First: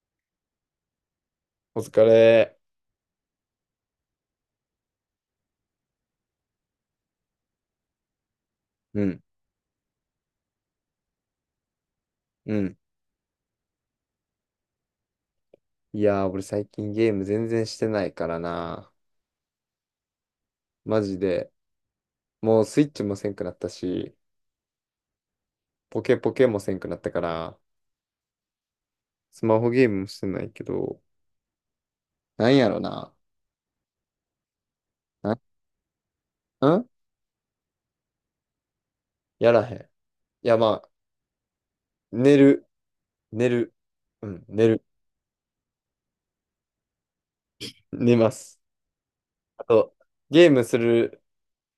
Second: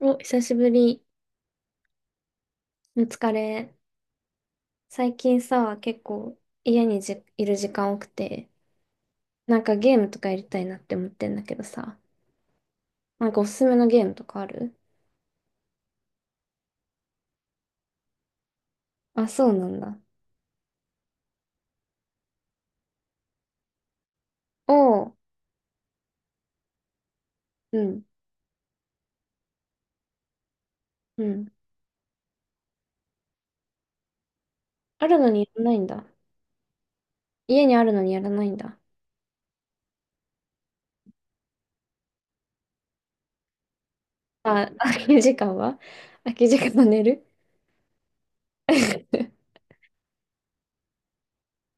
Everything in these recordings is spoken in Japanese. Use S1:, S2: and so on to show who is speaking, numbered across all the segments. S1: お、久しぶり。
S2: お疲れ。
S1: お疲れ。最近さ、結構家にいる時間多くて、
S2: うん、
S1: なんかゲームとかやりたいなって思ってんだけどさ、
S2: うん。
S1: なんかおすすめのゲームとかある？
S2: いやー、俺最近ゲーム全然してないからな。
S1: あ、そうなんだ。
S2: マジで。もうスイッチもせんくなったし、
S1: おう、
S2: ポケポケもせんくなったから、
S1: うん、
S2: スマホゲームもしてないけど、
S1: うん。
S2: なんやろな。
S1: あるのにやらないんだ。
S2: な、ん
S1: 家にあるのにやらないんだ。
S2: やらへん。いや、まあ、寝る。寝る。うん、寝
S1: あ、
S2: る。
S1: 空き時間は寝る。
S2: 寝ます。あと、ゲームする、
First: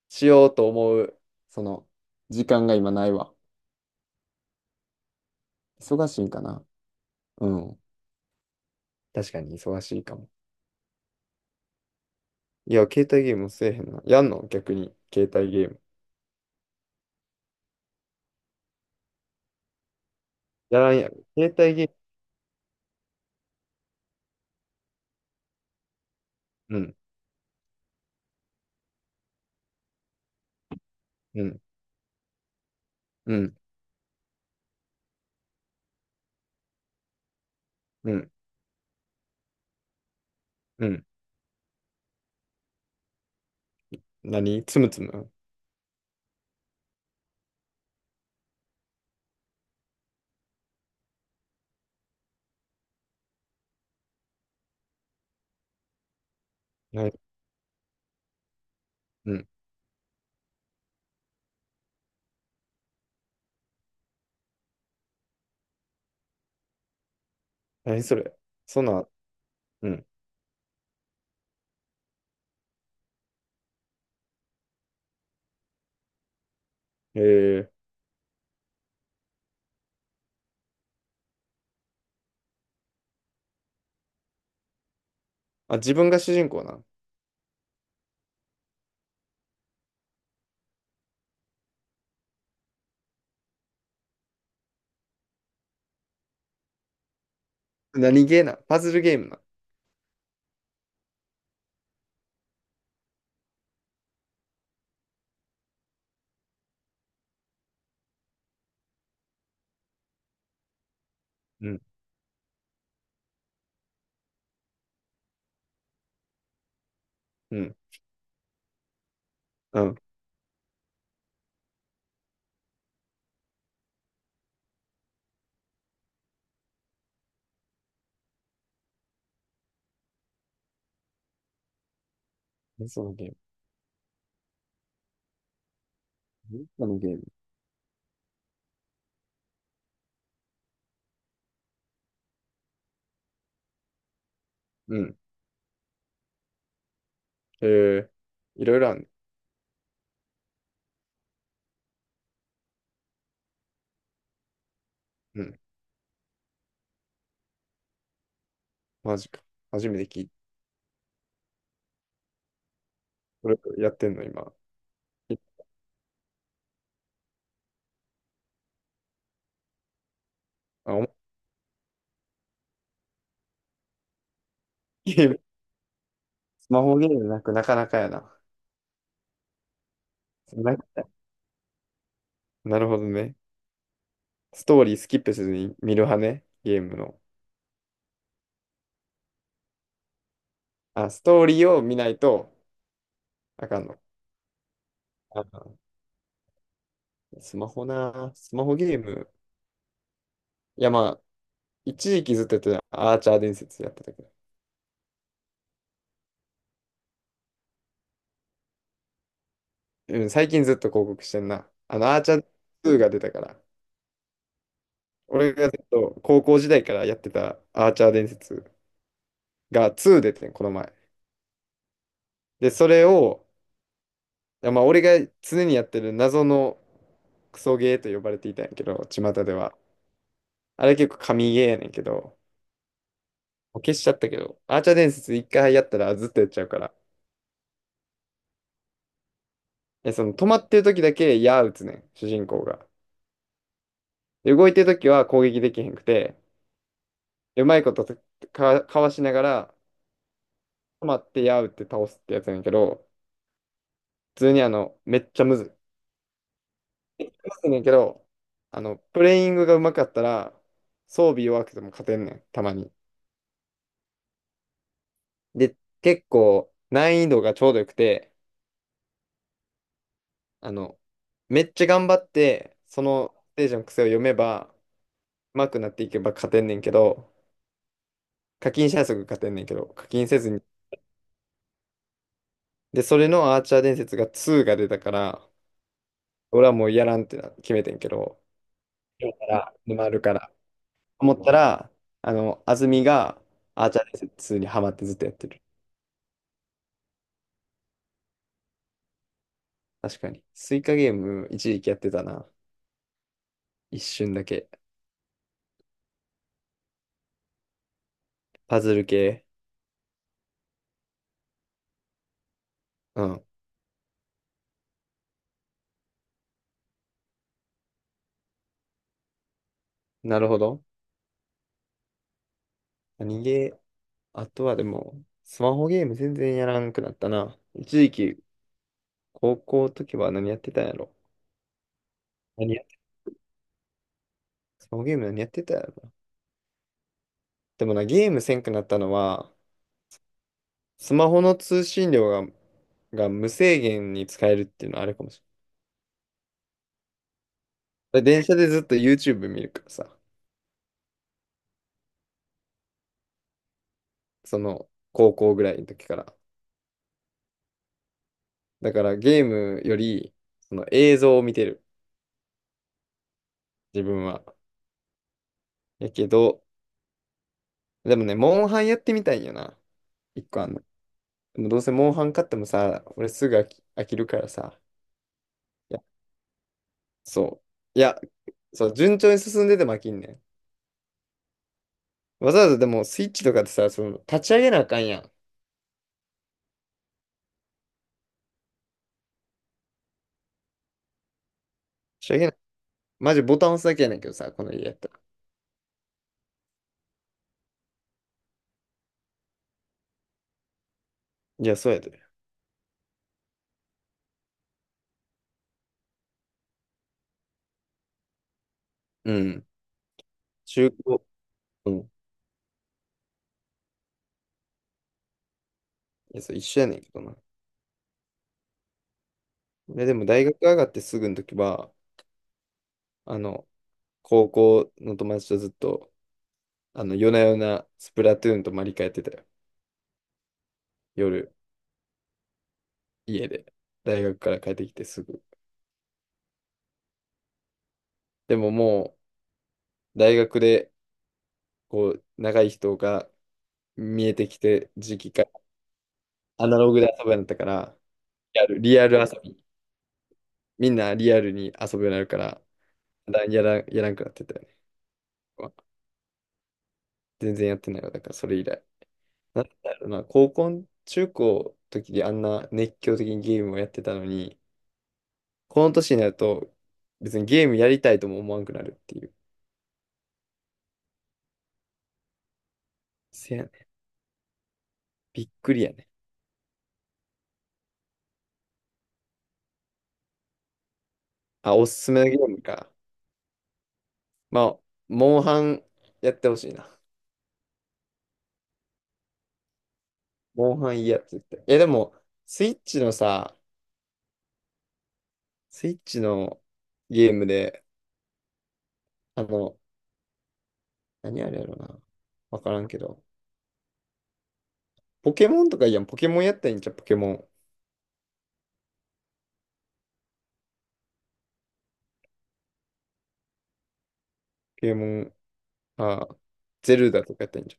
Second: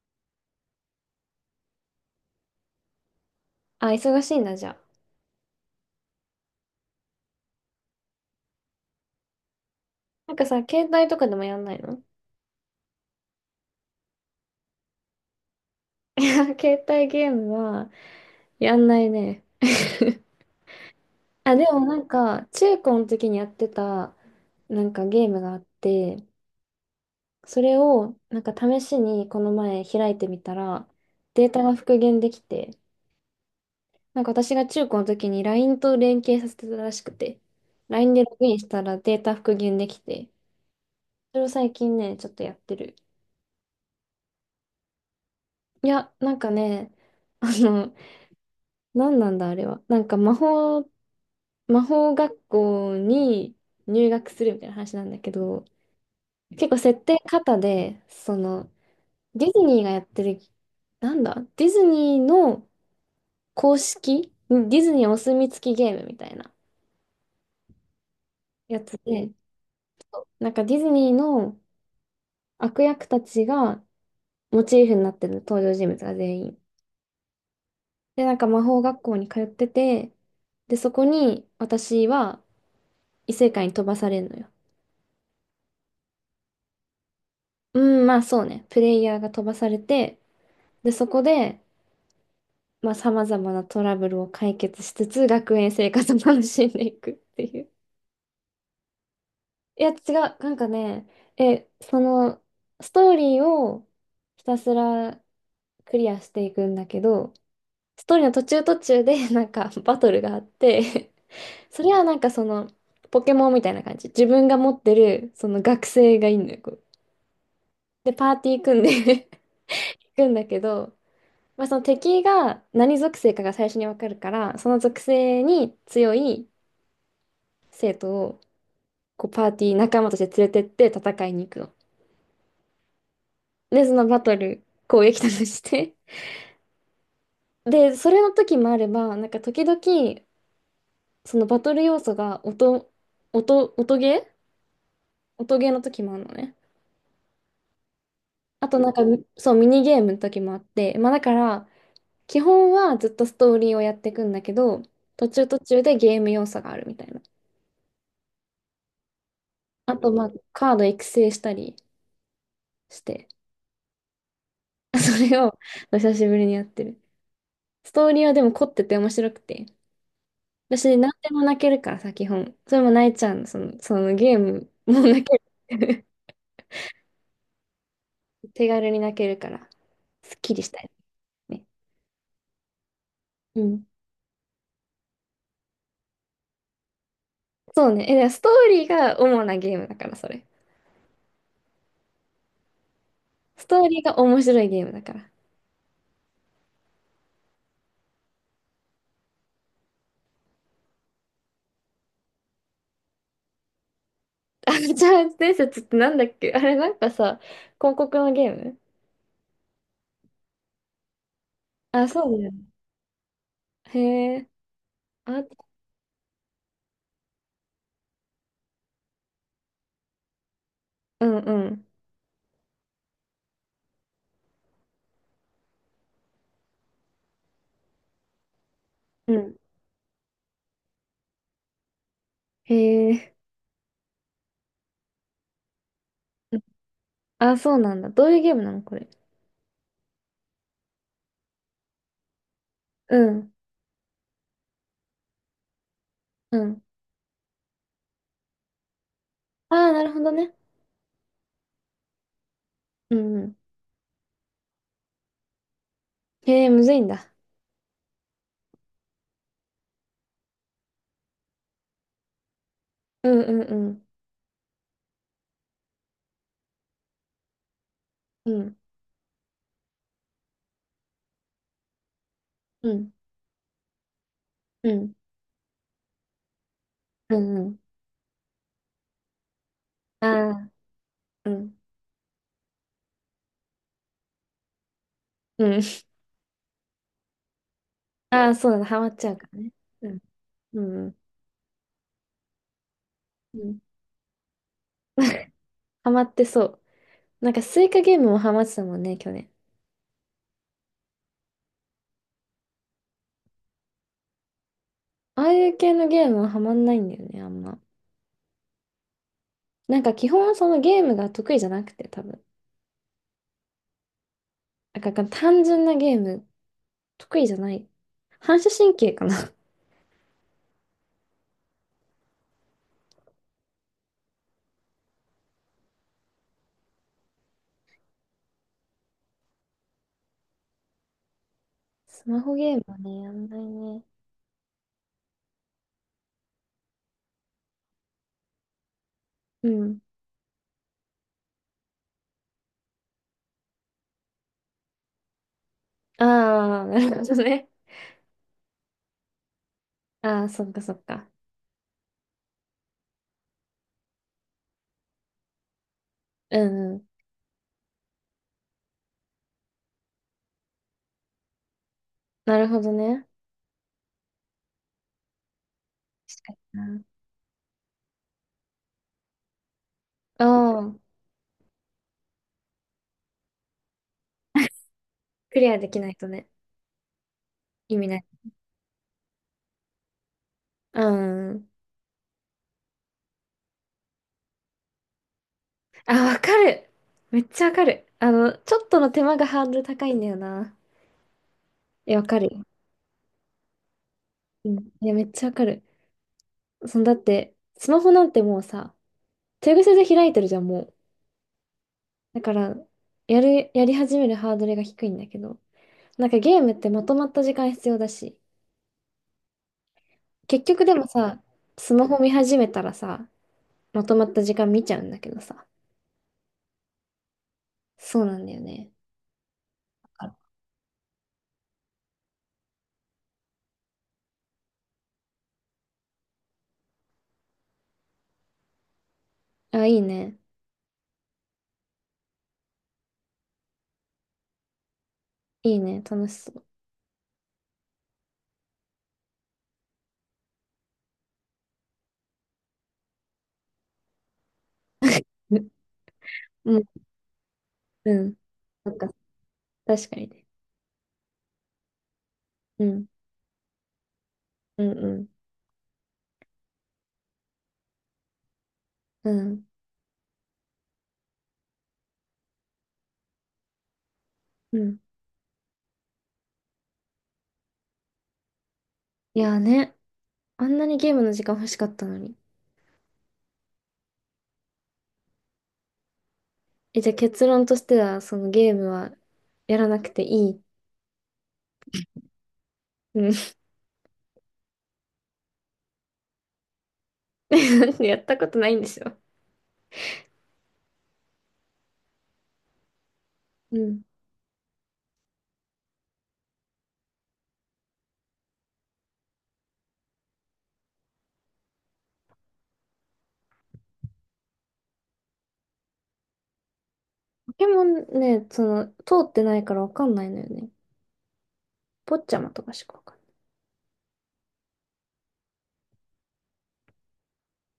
S2: しようと思う、その、時間が今ないわ。
S1: あ、忙しいんだ、じゃあ。
S2: 忙しいんかな。うん。確かに忙しいかも。
S1: なんかさ、携帯とかでもやんないの？
S2: いや、携帯ゲームせえへんな。やんの逆に、携帯ゲーム。
S1: いや携帯ゲームはやんないね。
S2: やらんやろ。携
S1: あ、で
S2: 帯
S1: も
S2: ゲー
S1: なんか、中高の時にやってた、なんかゲームがあって、
S2: ム。うん、
S1: それを、なんか試しにこの前開いてみたら、
S2: う
S1: デー
S2: ん、
S1: タが復元できて、
S2: うん、
S1: なんか私が中高の時に LINE と連携させてたらしくて、
S2: う
S1: LINE で
S2: ん、
S1: ログインしたらデータ復元できて、
S2: うん。
S1: それを最近ね、ちょっとやってる。
S2: 何つむつむ。
S1: いや、なんかね、あの、何なんだあれは。なんか魔法学校に入学するみたいな話なんだけど、結構設
S2: なに、
S1: 定型で、その、
S2: う
S1: デ
S2: ん。
S1: ィズニーがやってる、なんだ、ディズニーの公式、ディズニーお墨付きゲームみたいな
S2: 何それ。
S1: や
S2: そん
S1: つ
S2: な、
S1: で、
S2: うん。
S1: なんかディズニーの悪役たちがモチーフになってる登場人物が全員。
S2: えー、
S1: で、なんか魔法学校に通ってて、で、そこに私は異世界に飛ばされるのよ。
S2: あ、自分が主人公な。
S1: うん、まあそうね。プレイヤーが飛ばされて、で、そこで、まあ、様々なトラブルを解決しつつ、学園生活を楽しんでいくっていう。
S2: 何ゲーな。パズルゲームな。
S1: いや、違う。なんかね、その、ストーリーをひたすらクリアしていくんだけど、ストーリーの途中途中で、なんか、バトルがあって、
S2: うん、
S1: それはなんかその、ポケモンみたいな感じ。自分が持ってる、その学生がいるんのよ。こう
S2: うん、
S1: で、パーティー組んで
S2: うん。
S1: 行くんだけど、まあ、その敵が何属性かが最初にわかるから、その属性に強い生徒をこうパーティー仲間として連れてって戦いに行くの。
S2: 何そのゲーム。
S1: で、そのバトル、攻撃とかして。
S2: 何そのゲーム。
S1: で、それの時もあれば、なんか時々、そのバトル要素が音、音ゲー
S2: うん。
S1: 音ゲーの時もあるのね。
S2: えー、い
S1: あ
S2: ろ
S1: と
S2: いろ
S1: なん
S2: あん
S1: か、
S2: ね。
S1: そう、ミニゲームの時もあって、まあだから、基本はずっとストーリーをやっていくんだけど、途
S2: う
S1: 中途
S2: ん。
S1: 中でゲーム要素があるみたいな。
S2: マジか。初
S1: あ
S2: めて
S1: と、
S2: 聞
S1: ま
S2: い
S1: あ、
S2: た。
S1: カード育成したりして、
S2: それやってんの、今。
S1: そ
S2: え、
S1: れを久しぶりにやってる。ストーリーはでも凝ってて面白くて。
S2: あ、
S1: 私、何
S2: お、
S1: でも泣けるからさ、基本。それも泣いちゃうの、そのゲームも
S2: ゲ
S1: 泣
S2: ー
S1: け
S2: ム。
S1: る。
S2: スマホゲームなくなかなかやな。
S1: 手軽に泣けるから、すっきりし
S2: な
S1: たいね。
S2: なるほどね。
S1: うん。
S2: ストーリースキップせずに見る派ね、ゲームの。
S1: そうね。でストーリーが主なゲームだから、それ。
S2: あ、ストーリーを見ないと
S1: ス
S2: あ
S1: ト
S2: か
S1: ー
S2: んの。
S1: リーが面白いゲームだから。
S2: あ、スマホな、スマホゲーム。いや、まあ、一時期ずっとやってた、アーチャー伝説やってたけど。
S1: あ、じゃあ伝説ってなんだっけあれ、なんかさ、広告のゲーム？
S2: うん、最近ずっと広告してんな。
S1: あ、そ
S2: アーチ
S1: う
S2: ャ
S1: だ
S2: ー
S1: よね。
S2: 2が出たから。
S1: へえ。あ、
S2: 俺がずっと高校時代からやってたアーチャー伝説が2出てん、この前。
S1: うんうん。
S2: で、それを、いやまあ、俺が常にやってる謎のクソゲーと呼ばれていたんやけど、巷
S1: う
S2: で
S1: ん。
S2: は。あれ結構神ゲーやねんけど、
S1: へえ。
S2: 消しちゃったけど、アーチャー伝説一回やったらずっとやっ
S1: うん。
S2: ちゃうから。
S1: あ、そうなんだ。どういうゲームなのこれ？
S2: え、止まってる時だけ矢打つねん、主人公が。
S1: うん。
S2: で動いてる時は攻撃できへんくて、
S1: うん。
S2: うまいことかわしなが
S1: あ
S2: ら
S1: あ、なるほどね。
S2: 止まって矢打って倒すってやつやねんけど、
S1: うんうん。
S2: 普通にめっちゃむずい。む
S1: へえ、むずいんだ。
S2: ずいねんけど、プレイングがうまかったら、装備弱くても勝てんねん、たまに。
S1: うん。うん。
S2: で、結構難易度がちょうどよくて、
S1: うん、
S2: あの、めっちゃ頑張って、
S1: う
S2: そ
S1: ん、
S2: のステージの癖を読めば、
S1: うん、
S2: 上手くなっていけば勝てんねんけど、
S1: うん、うん。
S2: 課金したすぐ勝てんねんけど、課金
S1: あ
S2: せずに。
S1: あ、うん、
S2: で、それのアーチャー伝説が2が出たから、
S1: うん。
S2: 俺はもうやらんってな決めてんけど、
S1: ああ、そうだ、ハマっちゃ
S2: 今
S1: う
S2: か
S1: からね。
S2: ら沼
S1: う
S2: るから。
S1: ん、うん、
S2: 思ったら、安住が
S1: うん。
S2: アーチャー伝説2にハマってずっとやって る。
S1: ハマってそう。なんかスイカゲームもハマってたもんね、去年。
S2: 確かに。スイカゲーム一時期やってたな。一瞬だけ。
S1: ああいう系のゲームはハマんないんだよね、あんま。
S2: パズル系。
S1: なんか基本そのゲームが得意じゃなくて、多分。
S2: うん。
S1: なんか単純なゲーム、得意じゃない。反射神経かな。
S2: なるほど。何ゲー、あとはでも、スマホゲーム全然やらんくなったな。一時期、高校の時は何やってたんやろ。
S1: スマホゲームは
S2: 何
S1: ね、やんないね。
S2: スマホゲーム何やってたやろな。でもな、ゲームせんくなったのは、
S1: うん。
S2: スマホの通信量が無制限に使えるっていうのはあれかもし
S1: ああ、なるほどね。
S2: れない。電車でずっと YouTube 見るからさ、
S1: ああ、そっかそっか。
S2: その高校ぐらいの時から。
S1: うんうん。
S2: だからゲームより、その映像を見てる、
S1: なるほどね。
S2: 自分は。やけ
S1: 確か
S2: ど、
S1: にな。
S2: でもね、モンハンやってみたいんよな。
S1: う
S2: 一個あんの。
S1: ん。
S2: でもどうせモンハン買ってもさ、俺すぐ飽きるからさ。
S1: クリアで
S2: い
S1: き
S2: や、
S1: ないとね、
S2: そ
S1: 意
S2: う。い
S1: 味な
S2: や、
S1: い。
S2: そう、順調に進んでても飽きんねん。
S1: うん。
S2: わざわざでもスイッチとかってさ、その立ち上げなあかんやん。立
S1: あ、わかる。めっちゃわかる。あの、ちょっとの手間がハードル高いんだよな。え、わ
S2: ち
S1: か
S2: 上
S1: る
S2: げな、
S1: よ。
S2: マジボタン押すだけやねんけどさ、こ
S1: う
S2: の
S1: ん。
S2: 家やっ
S1: い
S2: た
S1: や、
S2: ら。
S1: めっちゃわかる。そのだって、スマホなんてもうさ、手癖で開いてるじゃん、もう。
S2: いや、そうやで。
S1: だから、やり始めるハードルが低いんだけど。なんかゲームってまとまった時間必要だし、
S2: うん。
S1: 結局
S2: 中
S1: でも
S2: 古。
S1: さ、
S2: う
S1: ス
S2: ん。
S1: マ
S2: い
S1: ホ見始めたらさ、まとまった時間見ちゃうんだけどさ。
S2: や、そう一緒やねんけどな。
S1: そうなんだよね。
S2: でも大学上がってすぐの時は、あの、高校の友達とずっと、夜な夜なスプラトゥーンとマリカやってたよ。
S1: あ、いいね。
S2: 夜、家で。大学から帰ってきてすぐ。
S1: いいね。楽しそう。
S2: でももう、大学で、長い人が見えてきて、時期からア
S1: う
S2: ナ
S1: ん、
S2: ログで遊ぶようになったから、
S1: うん。なん
S2: リ
S1: か、
S2: アル遊び。
S1: 確かにね。
S2: みんなリアルに遊ぶようになるから、
S1: うん、
S2: だやら、やらんくなってたよね。
S1: うん、うん、
S2: 全然やってないわ。だからそれ以来。
S1: う
S2: なん
S1: ん、
S2: だろうな、中高の時にあんな熱狂的にゲームをやってたのに、
S1: うん。
S2: この年になると別にゲームやりたいとも思わんくなるっていう。
S1: いやーね、あんなにゲームの時間欲しかったのに。
S2: せやね。びっくりやね。
S1: え、じゃあ結論としては、そのゲームはやらなくていい。
S2: あ、おすすめのゲームか。
S1: うん。
S2: まあ、モンハンやってほしいな。
S1: やったことないんでしょ？
S2: モンハンいいやつって。いや、でも、スイッチのさ、
S1: うん。
S2: スイッチのゲームで、あの、何あれやろな。わからんけど。ポケモンとかいいやん、ポケモンやったらいいんじゃん、ポケモン。ポ
S1: ポケモンね、通ってないからわかんないのよね。ポッチャマとかしかわかんない。
S2: ケモン、あ、ゼルダとかやったらいいんじ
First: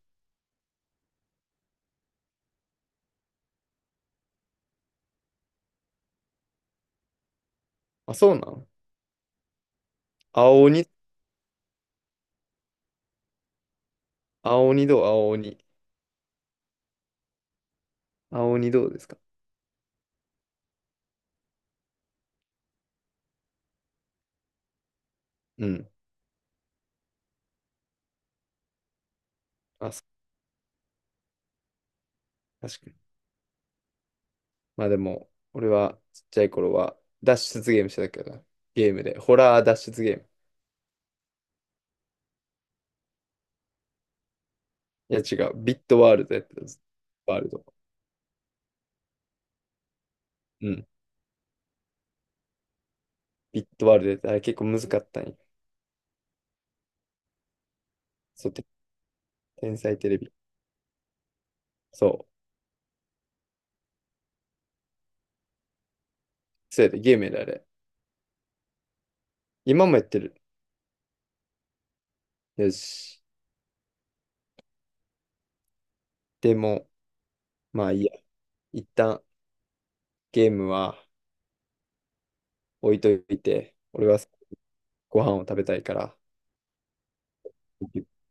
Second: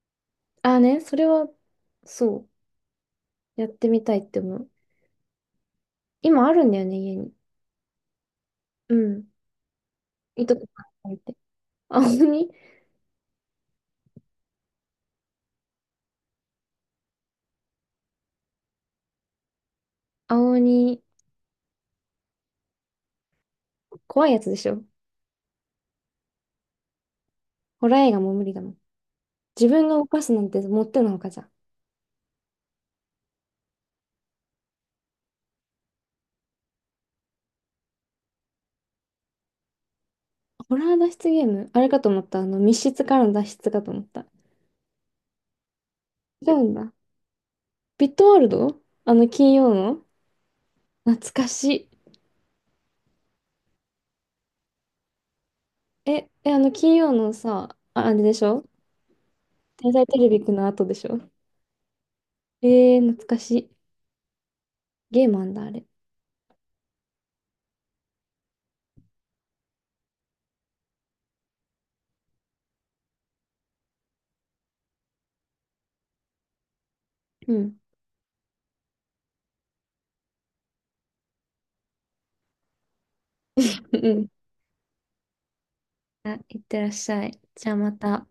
S1: ああね、それは、そう、やってみたいって思う。今あるんだよね、家に。
S2: ゃん。あ、そうなの。
S1: うん。いと
S2: 青
S1: こ
S2: 鬼、
S1: がいて。青鬼、
S2: 青鬼どう青鬼。青鬼どうですか。
S1: 青鬼、怖いやつでしょ？
S2: うん。
S1: ホラー映画も無理だもん。自分
S2: あ、
S1: が動かすなんてもってのほかじゃん。
S2: 確かに。まあでも、俺はちっちゃい頃は脱出ゲームしてたけどな、ゲームで。ホラー脱出ゲーム。
S1: ホラー脱出ゲームあれかと思った。あの、密室からの脱出かと思った。
S2: いや違う、ビットワールドやっ
S1: 違
S2: て
S1: う
S2: た。
S1: んだ。
S2: ワールド。
S1: ビットワールド、金曜の。
S2: うん。
S1: 懐かしい。
S2: ビットワールドやってたあれ結構難かったんや。
S1: あの、金曜のさ、あ、あれでし
S2: そう、
S1: ょ、
S2: 天
S1: 天
S2: 才
S1: 才
S2: テレ
S1: テレ
S2: ビ。
S1: ビくんの後でしょ？
S2: そう。
S1: 懐かしい。ゲームあんだ、あれ。
S2: そうやで、ゲームやであれ。今もやってる。よし。でも、
S1: うん。
S2: まあいいや。一旦ゲームは置いといて、
S1: うん
S2: 俺
S1: う
S2: は
S1: ん。
S2: ご飯を食べたいから。
S1: あ、いってらっしゃい。じゃあまた。